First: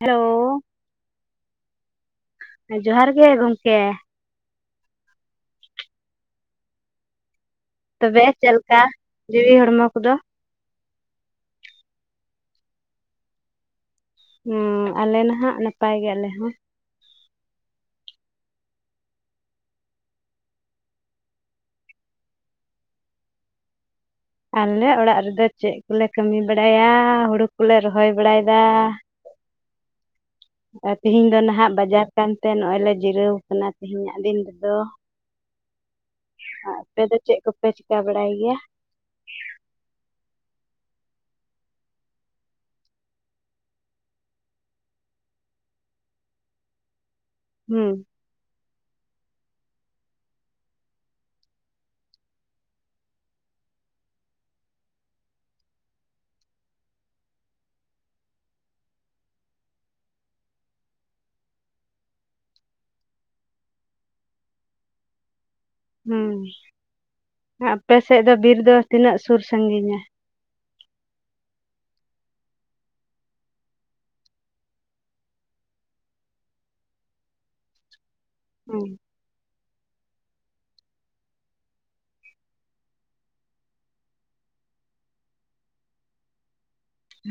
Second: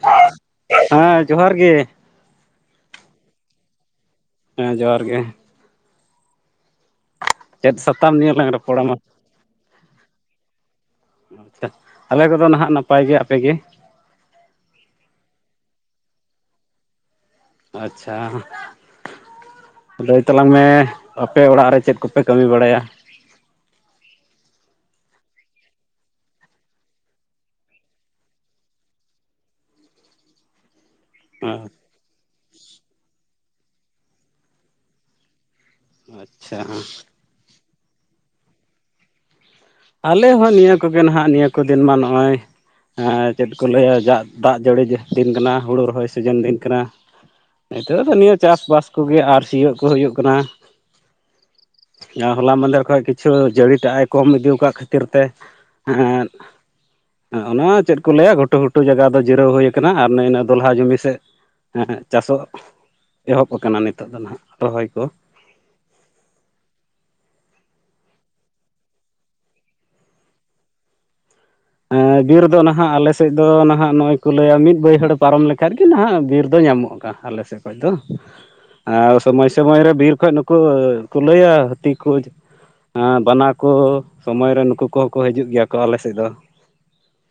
Hello, ᱦᱮᱸ ᱡᱚᱦᱟᱨ ᱜᱮ ᱮ ᱡᱚᱦᱟᱨ ᱜᱮ ᱜᱚᱝᱠᱮ᱾ ᱦᱮᱸ ᱡᱚᱦᱟᱨ ᱜᱮ᱾ ᱪᱮᱫ ᱥᱟᱛᱟᱢ ᱛᱚᱵᱮ ᱱᱤᱭᱟᱹ ᱞᱟᱝ ᱪᱮᱫ ᱞᱮᱠᱟ ᱨᱚᱯᱚᱲᱟ ᱢᱟ᱾ ᱡᱤᱣᱤ ᱦᱚᱲᱢᱚ ᱠᱚᱫᱚ ᱟᱪᱪᱷᱟ, ᱟᱞᱮ ᱠᱚᱫᱚ ᱱᱟᱦᱟᱜ ᱱᱟᱯᱟᱭ ᱜᱮ ᱟᱯᱮ ᱜᱮ? ᱩᱸ ᱟᱞᱮ ᱱᱟᱦᱟᱜ ᱱᱟᱯᱟᱭ ᱜᱮ ᱟᱞᱮ ᱦᱚᱸ᱾ ᱟᱪᱪᱷᱟ᱾ ᱞᱟᱹᱭ ᱛᱟᱞᱟᱝ ᱢᱮ ᱟᱯᱮ ᱚᱲᱟᱜ ᱨᱮ ᱪᱮᱫ ᱠᱚᱯᱮ ᱠᱟᱹᱢᱤ ᱵᱟᱲᱟᱭᱟ? ᱟᱞᱮ ᱚᱲᱟᱜ ᱨᱮᱫᱚ ᱪᱮᱜ ᱠᱚᱞᱮ ᱠᱟᱹᱢᱤ ᱵᱟᱲᱟᱭᱟ? ᱦᱩᱲᱩ ᱠᱚᱞᱮ ᱨᱚᱦᱚᱭ ᱵᱟᱲᱟᱭᱫᱟ᱾ ᱟᱨ ᱛᱤᱦᱤᱧ ᱫᱚ ᱱᱟᱦᱟᱜ ᱵᱟᱡᱟᱨ ᱠᱟᱱᱛᱮ, ᱱᱚᱜᱼᱚᱭ ᱞᱮ ᱡᱤᱨᱟᱹᱣ ᱠᱟᱱᱟ ᱛᱮᱦᱮᱧᱟᱜ ᱫᱤᱱ ᱨᱮᱫᱚ᱾ ᱟᱪᱪᱷᱟ ᱟᱯᱮ ᱫᱚ ᱪᱮᱜ ᱠᱚᱯᱮ ᱪᱤᱠᱟ ᱵᱟᱲᱟᱭ ᱜᱮᱭᱟ? ᱟᱞᱮ ᱦᱚᱸ ᱱᱤᱭᱟᱹ ᱠᱚᱜᱮ, ᱱᱟᱦᱟᱜ ᱱᱤᱭᱟᱹ ᱠᱚ ᱫᱤᱱ ᱢᱟ ᱱᱚᱜᱼᱚᱭ᱾ ᱪᱮᱫ ᱠᱚ ᱞᱟᱹᱭᱟ, ᱡᱟᱜ ᱫᱟᱜ ᱡᱟᱹᱲᱤ ᱫᱤᱱ ᱠᱟᱱᱟ ᱦᱩᱲᱩ ᱨᱚᱦᱚᱭ ᱥᱤᱡᱤᱱ ᱫᱤᱱ ᱠᱟᱱᱟ᱾ ᱦᱮᱸ ᱱᱤᱛᱚᱜ ᱫᱚ ᱱᱤᱭᱟᱹ ᱪᱟᱥᱼᱵᱟᱥ ᱠᱚᱜᱮ ᱟᱨ ᱥᱤᱭᱳᱜ ᱠᱚ ᱦᱩᱭᱩᱜ ᱠᱟᱱᱟ᱾ ᱦᱚᱞᱟ ᱢᱟᱫᱮᱨ ᱠᱷᱚᱡ ᱠᱤᱪᱷᱩ ᱡᱟᱹᱲᱤ ᱴᱟᱜᱼ ᱮ ᱠᱚᱢ ᱤᱫᱩᱣ᱾ ᱠᱟᱜ ᱠᱷᱟᱹᱛᱤᱨ ᱛᱮ᱾ ᱚᱱᱟ ᱪᱮᱫ ᱠᱚ ᱞᱟᱹᱭᱟ ᱜᱷᱩᱴᱩ ᱜᱷᱩᱴᱩ ᱚᱱᱟ ᱡᱟᱭᱜᱟ ᱫᱚ ᱡᱤᱨᱟᱹᱣ ᱦᱩᱭ ᱠᱟᱱᱟ᱾ ᱟᱨ ᱱᱟᱹᱭ ᱤᱱᱟᱹ ᱫᱚ ᱞᱟᱦᱟ ᱡᱚᱢᱤ ᱥᱮᱜ᱾ ᱪᱟᱥᱚᱜ ᱮᱦᱚᱵ ᱟᱠᱟᱱᱟ ᱱᱤᱛᱚᱜ ᱫᱚ ᱱᱟᱦᱟᱜ ᱨᱚᱦᱚᱭ ᱠᱚ᱾ ᱦᱩᱸ ᱟᱯᱮ ᱥᱮᱜ ᱫᱚ ᱵᱤᱨ ᱫᱚ ᱛᱤᱱᱟᱹᱜ ᱥᱩᱨ ᱥᱟᱹᱜᱤᱧᱟ? ᱵᱤᱨ ᱫᱚ ᱱᱟᱦᱟᱜ ᱟᱞᱮ ᱥᱮᱜ ᱫᱚ ᱱᱟᱦᱟᱜ ᱱᱚᱜᱼᱚᱭ ᱠᱚ ᱞᱟᱹᱭᱟ ᱢᱤᱫ ᱵᱟᱹᱭᱦᱟᱹᱲ ᱯᱟᱨᱚᱢ ᱞᱮᱠᱷᱟᱡ ᱜᱮ ᱱᱟᱦᱟᱜ ᱵᱤᱨ ᱫᱚ ᱧᱟᱢᱚᱜ ᱠᱟᱱᱟ᱾ ᱟᱞᱮ ᱥᱮᱜ ᱠᱷᱚᱡ ᱫᱚ, ᱦᱮᱸ ᱟᱨ᱾ ᱥᱚᱢᱚᱭ ᱥᱚᱢᱚᱭ ᱨᱮ ᱵᱤᱨ ᱠᱷᱚᱡ ᱱᱩᱠᱩ ᱠᱩᱞᱟᱹᱭ ᱟᱨ ᱦᱟᱹᱛᱤ ᱠᱚ ᱦᱟᱡᱩᱜ᱾ ᱦᱮᱸ ᱵᱟᱱᱟ ᱠᱚ ᱥᱚᱢᱚᱭ ᱨᱮ ᱱᱩᱠᱩ ᱠᱚᱦᱚᱸ ᱠᱚ ᱦᱤᱡᱩᱜ ᱜᱮᱭᱟ ᱠᱚ ᱟᱞᱮ ᱥᱮᱫ ᱫᱚ᱾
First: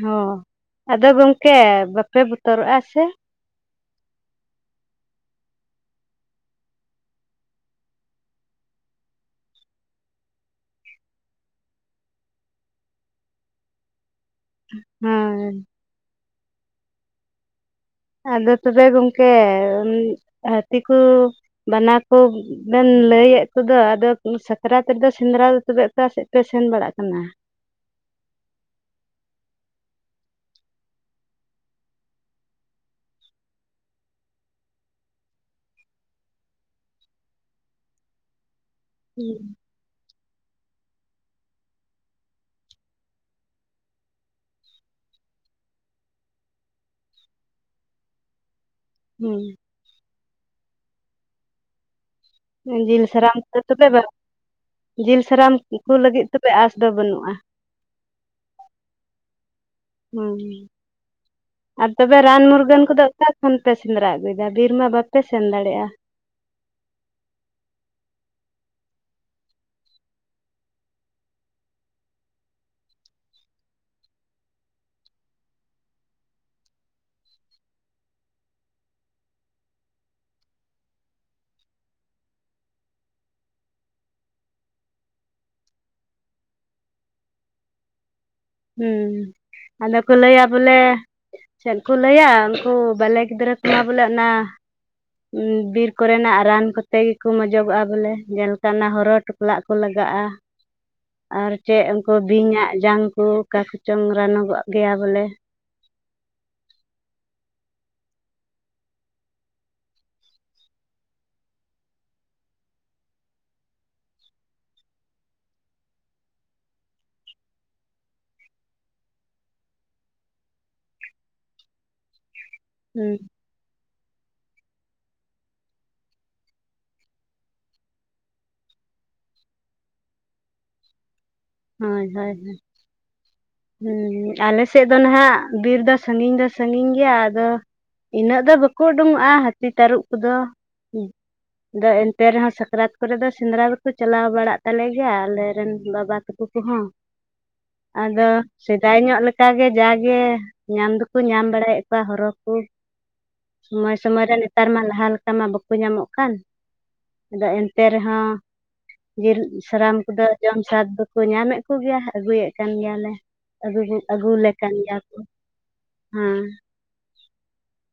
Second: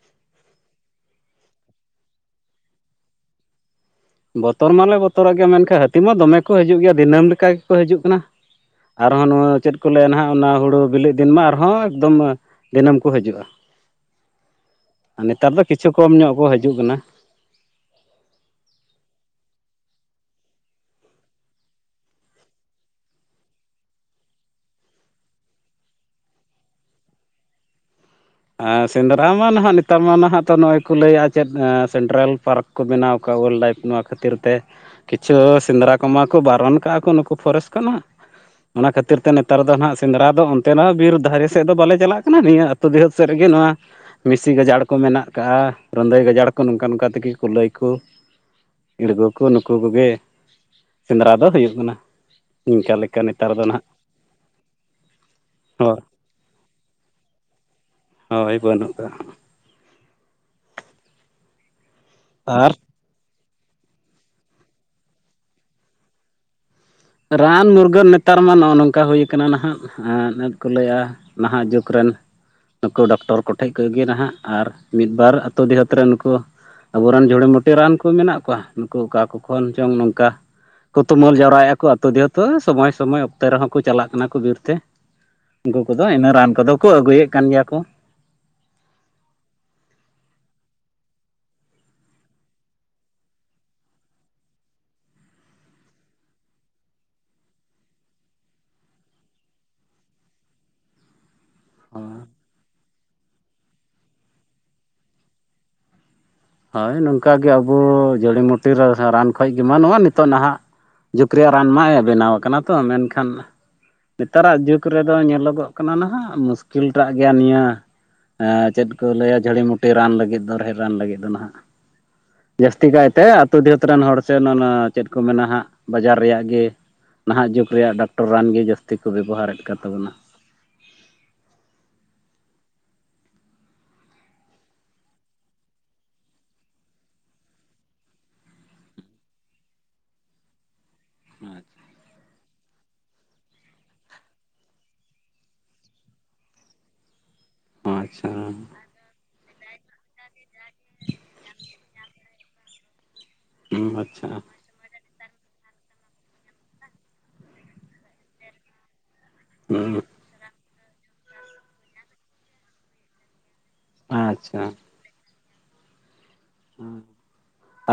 ᱦᱚᱸ ᱟᱫᱚ ᱜᱚᱢᱠᱮ ᱵᱟᱯᱮ ᱵᱚᱛᱚᱨᱚᱜᱼᱟ ᱥᱮ? ᱵᱚᱛᱚᱨ ᱢᱟᱞᱮ ᱵᱚᱛᱚᱨᱚᱜ ᱜᱮᱭᱟ, ᱢᱮᱱᱠᱷᱟᱱ ᱦᱟᱹᱛᱤ ᱢᱟ ᱫᱚᱢᱮ ᱠᱚ ᱦᱤᱡᱩᱜ ᱜᱮᱭᱟ ᱫᱤᱱᱟᱹᱢ ᱞᱮᱠᱟ ᱜᱮᱠᱚ ᱦᱤᱡᱩᱜ ᱠᱟᱱᱟ᱾ ᱟᱨᱦᱚᱸ ᱱᱚᱣᱟ ᱪᱮᱫ ᱠᱚ ᱞᱟᱹᱭᱟ ᱱᱟᱦᱟᱜ ᱚᱱᱟ ᱦᱳᱲᱳ ᱵᱮᱞᱮᱜ ᱫᱤᱱ ᱢᱟ ᱟᱨᱦᱚᱸ ᱮᱠᱫᱚᱢ ᱫᱤᱱᱟᱹᱢ ᱠᱚ ᱦᱤᱡᱩᱜᱼᱟ᱾ ᱦᱮᱸ ᱱᱮᱛᱟᱨ ᱫᱚ ᱠᱤᱪᱷᱩ ᱠᱚᱢ ᱧᱚᱜ ᱠᱚ ᱦᱤᱡᱩᱜ ᱠᱟᱱᱟ᱾ ᱟᱫᱚ ᱛᱚᱵᱮ ᱜᱚᱢᱠᱮ ᱦᱟᱹᱛᱤ ᱠᱚ, ᱵᱟᱱᱟ ᱠᱚ᱾ ᱵᱮᱱ ᱞᱟᱹᱭᱮᱜ ᱠᱚᱫᱚ, ᱟᱫᱚ ᱥᱟᱠᱨᱟᱛ ᱨᱮᱫᱚ ᱥᱮᱸᱫᱽᱨᱟ ᱫᱚ ᱛᱚᱵᱮ ᱚᱠᱟ ᱥᱮᱜ ᱯᱮ ᱥᱮᱱ ᱵᱟᱲᱟᱜ ᱠᱟᱱᱟ? ᱥᱮᱸᱫᱽᱨᱟ ᱢᱟ ᱱᱟᱦᱟᱜ ᱱᱮᱛᱟᱨ ᱢᱟ ᱚᱱᱟ ᱦᱚ ᱛᱚ ᱱᱚᱜᱼᱚᱭ ᱠᱚ ᱞᱟᱹᱭᱟ ᱪᱮᱫ ᱥᱮᱱᱴᱨᱟᱞ ᱯᱟᱨᱠ᱾ ᱠᱚ ᱵᱮᱱᱟᱣ ᱠᱟᱜ ᱵᱚᱞᱮ᱾ ᱱᱚᱣᱟ ᱠᱷᱟᱹᱛᱤᱨ ᱛᱮ᱾ ᱠᱤᱪᱷᱩ ᱥᱮᱸᱫᱽᱨᱟ ᱠᱚᱢᱟ ᱠᱚ ᱵᱟᱨᱚᱱ ᱠᱟᱜᱼᱟ ᱠᱚ ᱱᱩᱠᱩ ᱯᱷᱚᱨᱮᱥᱴ ᱠᱷᱚᱱᱟᱜ᱾ ᱚᱱᱟ ᱠᱷᱟᱹᱛᱤᱨ ᱛᱮ ᱱᱮᱛᱟᱨ ᱫᱚ ᱱᱟᱜ, ᱥᱮᱸᱫᱽᱨᱟ ᱫᱚ ᱚᱱᱛᱮ ᱨᱮᱦᱚᱸ ᱵᱤᱨ ᱫᱟᱨᱮ ᱥᱮᱫ ᱫᱚ ᱵᱟᱞᱮ ᱪᱟᱞᱟᱜ ᱠᱟᱱᱟ᱾ ᱱᱤᱭᱟᱹ ᱟᱹᱛᱩ ᱫᱤᱦᱟᱹᱛ᱾ ᱥᱮᱜ ᱨᱮᱜᱮ ᱱᱚᱣᱟ᱾ ᱵᱤᱥᱤ ᱜᱟᱡᱟᱲ ᱠᱚ ᱢᱮᱱᱟᱜ ᱠᱟᱜᱼᱟ, ᱨᱚᱫᱚᱭ ᱜᱟᱡᱟᱲ ᱠᱚ ᱱᱚᱝᱠᱟ ᱱᱚᱝᱠᱟ ᱛᱮᱜᱮ ᱠᱩᱞᱟᱹᱭ ᱠᱩ᱾ ᱤᱲᱜᱚ ᱠᱚ ᱱᱩᱠᱩ ᱠᱚᱜᱮ ᱥᱮᱸᱫᱽᱨᱟ ᱫᱚ ᱦᱩᱭᱩᱜ ᱠᱟᱱᱟ᱾ ᱤᱱᱠᱟ ᱡᱤᱞ ᱞᱮᱠᱟ ᱥᱟᱨᱟᱢ ᱱᱮᱛᱟᱨ ᱠᱚ ᱫᱚ ᱱᱟᱦᱟᱜ ᱛᱚᱵᱮ ᱵᱟᱝ ᱡᱤᱞ ᱥᱟᱨᱟᱢ ᱠᱚ ᱦᱚᱸ ᱞᱟᱹᱜᱤᱫ᱾ ᱛᱚᱵᱮ ᱟᱥ ᱫᱚ ᱵᱟᱹᱱᱩᱜᱼᱟ᱾ ᱦᱳᱭ ᱵᱟᱹᱱᱩᱜ ᱠᱟᱜ-ᱟ᱾ ᱦᱩᱸ ᱟᱨ ᱛᱚᱵᱮ ᱨᱟᱱ ᱟᱨ ᱢᱩᱨᱜᱟᱹᱱ ᱠᱚᱫᱚ ᱚᱠᱟ᱾ ᱠᱷᱚᱱ ᱯᱮ ᱥᱮᱸᱫᱽᱨᱟ ᱟᱹᱜᱩᱭᱫᱟ ᱵᱤᱨ ᱢᱟ ᱵᱟᱯᱮ ᱥᱮᱱ ᱫᱟᱲᱮᱭᱟᱜᱼᱟ᱾ ᱨᱟᱱ ᱢᱩᱨᱜᱟᱹᱱ ᱱᱮᱛᱟᱨ ᱢᱟ ᱱᱚᱜᱼᱚ ᱱᱚᱝᱠᱟ ᱦᱩᱭ ᱠᱟᱱᱟ ᱱᱟᱦᱟᱜ ᱟᱨ ᱱᱮᱫ ᱠᱚ ᱞᱟᱹᱭᱟ᱾ ᱱᱟᱦᱟᱜ ᱡᱩᱜᱽ ᱨᱮᱱ᱾ ᱱᱩᱠᱩ ᱰᱚᱠᱴᱚᱨ ᱠᱚᱴᱷᱮᱡ ᱠᱚᱡ ᱜᱮ ᱱᱟᱦᱟᱜ᱾ ᱟᱨ ᱢᱤᱫ ᱵᱟᱨ ᱟᱛᱳ ᱰᱤᱦᱟᱹᱛ ᱨᱮᱱ ᱱᱩᱠᱩ᱾ ᱟᱵᱚᱨᱮᱱ ᱡᱩᱲᱤᱵᱩᱴᱤ ᱨᱟᱱ ᱠᱚ ᱢᱮᱱᱟᱜ ᱠᱚᱣᱟ, ᱱᱩᱠᱩ ᱚᱠᱟ ᱠᱚ ᱠᱷᱚᱱ ᱪᱚᱝ ᱱᱚᱝᱠᱟ᱾ ᱠᱚ ᱛᱩᱢᱟᱹᱞ ᱡᱟᱣᱨᱟᱭᱮᱫᱼᱟ ᱠᱚ᱾ ᱟᱹᱛᱳ ᱫᱤᱦᱟᱹᱛ ᱛᱚᱜ ᱥᱚᱢᱚᱭ ᱥᱚᱢᱚᱭ ᱚᱠᱛᱮ ᱨᱮᱦᱚᱸ ᱠᱚ ᱪᱟᱞᱟᱜ ᱠᱟᱱᱟ ᱠᱚ ᱵᱤᱨᱛᱮ᱾ ᱩᱝᱠᱩ ᱠᱚᱫᱚ ᱤᱱᱟᱹ ᱨᱟᱱ ᱠᱚᱫᱚ ᱠᱚ ᱟᱹᱜᱩᱭᱮᱜ ᱠᱟᱱ ᱜᱮᱭᱟ ᱠᱚ᱾ ᱦᱩᱸ ᱟᱫᱚ ᱠᱚ ᱞᱟᱹᱭᱟ ᱵᱚᱞᱮ᱾ ᱪᱮᱫ ᱠᱚ ᱞᱟᱹᱭᱟ ᱩᱝᱠᱩ ᱵᱟᱞᱮ ᱜᱤᱫᱽᱨᱟᱹ ᱠᱚᱢᱟ ᱵᱚᱞᱮ ᱚᱱᱟ᱾ ᱵᱤᱨ ᱠᱚᱨᱮᱱᱟᱜ ᱨᱟᱱ ᱠᱚᱛᱮ ᱜᱮᱠᱚ ᱢᱚᱡᱚᱜᱚᱜᱼᱟ ᱵᱚᱞᱮ᱾ ᱡᱮᱞᱮᱠᱟ ᱚᱱᱟ ᱦᱚᱨᱚ᱾ ᱦᱚᱞᱟᱜ ᱠᱚ ᱞᱟᱜᱟᱜᱼᱟ ᱟᱨ᱾ ᱪᱮᱜ ᱩᱝᱠᱩ ᱵᱤᱧᱟᱜ ᱡᱟᱝ ᱠᱚ ᱚᱠᱟ ᱠᱚᱪᱚᱝ ᱨᱟᱱᱚᱜᱚᱜ ᱜᱮᱭᱟ ᱵᱚᱞᱮ᱾ ᱦᱳᱭ ᱱᱚᱝᱠᱟ ᱜᱮ ᱟᱵᱚ ᱡᱩᱲᱤᱢᱩᱴᱤ ᱨᱟ ᱨᱟᱱ ᱠᱷᱚᱡ ᱜᱮ ᱢᱟ, ᱱᱚᱣᱟ ᱱᱤᱛᱚᱜ ᱱᱟᱦᱟᱜ ᱡᱩᱠ ᱨᱮᱭᱟᱜ ᱨᱟᱱ ᱢᱟᱭ ᱵᱮᱱᱟᱣ ᱠᱟᱱᱟ ᱛᱚ᱾ ᱢᱮᱱᱠᱷᱟᱱ ᱱᱮᱛᱟᱨᱟᱜ ᱡᱩᱜᱽ ᱨᱮᱫᱚ ᱧᱮᱞᱚᱜᱚᱜ ᱠᱟᱱᱟ ᱱᱟᱦᱟᱜ ᱢᱩᱥᱠᱤᱞᱴᱟᱜ ᱜᱮᱭᱟ ᱱᱤᱭᱟᱹ᱾ ᱮ ᱪᱮᱫ ᱠᱚ ᱞᱟᱹᱭᱟ ᱡᱷᱟᱹᱲᱤᱢᱩᱴᱤ ᱨᱟᱱ ᱞᱟᱹᱜᱤᱫ ᱫᱚ ᱨᱮᱦᱮᱫ ᱨᱟᱱ ᱞᱟᱹᱜᱤᱫ ᱫᱚ ᱱᱟᱦᱟᱜ ᱡᱟᱹᱥᱛᱤ ᱦᱩᱸ ᱠᱟᱭᱛᱮᱼᱼ ᱟᱛᱳ ᱫᱤᱦᱟᱹᱛ ᱨᱮᱱ ᱦᱚᱲ ᱥᱮ ᱚᱱᱮ ᱚᱱᱟ ᱪᱮᱫ ᱠᱚ ᱢᱮᱱᱟ ᱦᱟᱸᱜ ᱵᱟᱡᱟᱨ ᱨᱮᱭᱟᱜ ᱜᱮ ᱱᱟᱦᱟᱜ ᱡᱩᱜᱽ ᱨᱮᱭᱟᱜ ᱰᱟᱠᱴᱚᱨ ᱨᱟᱱ ᱜᱮ ᱡᱟᱹᱥᱛᱤ ᱠᱚ ᱵᱮᱵᱚᱦᱟᱨᱮᱫ ᱠᱟᱱ ᱛᱟᱵᱚᱱᱟ ᱦᱳᱭ ᱦᱳᱭ ᱦᱳᱭ ᱦᱮᱸ ᱟᱞᱮ ᱥᱮᱫ ᱫᱚ ᱱᱟᱦᱟᱜ ᱵᱤᱨ ᱫᱚ ᱥᱟᱺᱜᱤᱧ ᱫᱚ ᱥᱟᱺᱜᱤᱧ ᱜᱮᱭᱟ ᱟᱫᱚᱼᱼ ᱤᱱᱟᱹᱜ ᱫᱚ ᱵᱟᱠᱚ ᱩᱰᱩᱠᱚᱜᱼᱟ ᱦᱟᱹᱛᱤ ᱛᱟᱹᱨᱩᱵ ᱠᱚᱫᱚ ᱟᱫᱚ ᱮᱱᱛᱮ ᱨᱮᱦᱚᱸ ᱥᱟᱠᱨᱟᱛᱼᱼ ᱠᱚᱨᱮ ᱫᱚ ᱥᱮᱸᱫᱽᱨᱟ ᱠᱚᱠᱚ ᱪᱟᱞᱟᱣ ᱵᱟᱲᱟᱜ ᱛᱟᱞᱮ ᱜᱮᱭᱟ ᱟᱞᱮ ᱨᱮᱱ ᱵᱟᱵᱟ ᱛᱟᱠᱚ ᱠᱚᱦᱚᱸ ᱟᱫᱚ ᱟᱪᱪᱷᱟ ᱥᱮᱫᱟᱭ ᱧᱚᱜ ᱞᱮᱠᱟ ᱠᱟ ᱜᱮ ᱡᱟᱜᱮ ᱧᱟᱢ ᱫᱚᱠᱚ ᱧᱟᱢ ᱵᱟᱲᱟᱭᱮᱫ ᱠᱚᱣᱟ ᱦᱚᱨᱚ ᱠᱚ ᱥᱚᱢᱚᱭ ᱥᱚᱢᱚᱭ ᱟᱪᱪᱷᱟ ᱨᱮ ᱱᱮᱛᱟᱨ ᱢᱟ ᱞᱟᱦᱟ ᱞᱮᱠᱟ ᱢᱟ ᱵᱟᱠᱚᱼᱼ ᱵᱟᱠᱚ ᱧᱟᱢᱚᱜ ᱠᱟᱱ ᱟᱫᱚ ᱮᱱᱛᱮ ᱨᱮᱦᱚᱸ ᱡᱤᱞ ᱥᱟᱨᱚᱢ ᱠᱚᱫᱚᱼᱼ ᱡᱚᱢ ᱥᱟᱫ ᱫᱚᱠᱚ ᱧᱟᱢᱮᱫ ᱠᱚ ᱜᱮᱭᱟ ᱟᱹᱜᱩᱭᱮᱫ ᱠᱟᱱ ᱜᱮᱭᱟᱞᱮ ᱟᱹᱜᱩ ᱞᱮ ᱟᱪᱪᱷᱟ ᱟᱪᱪᱷᱟ ᱠᱟᱱ ᱜᱮᱭᱟ ᱠᱚ ᱦᱮᱸ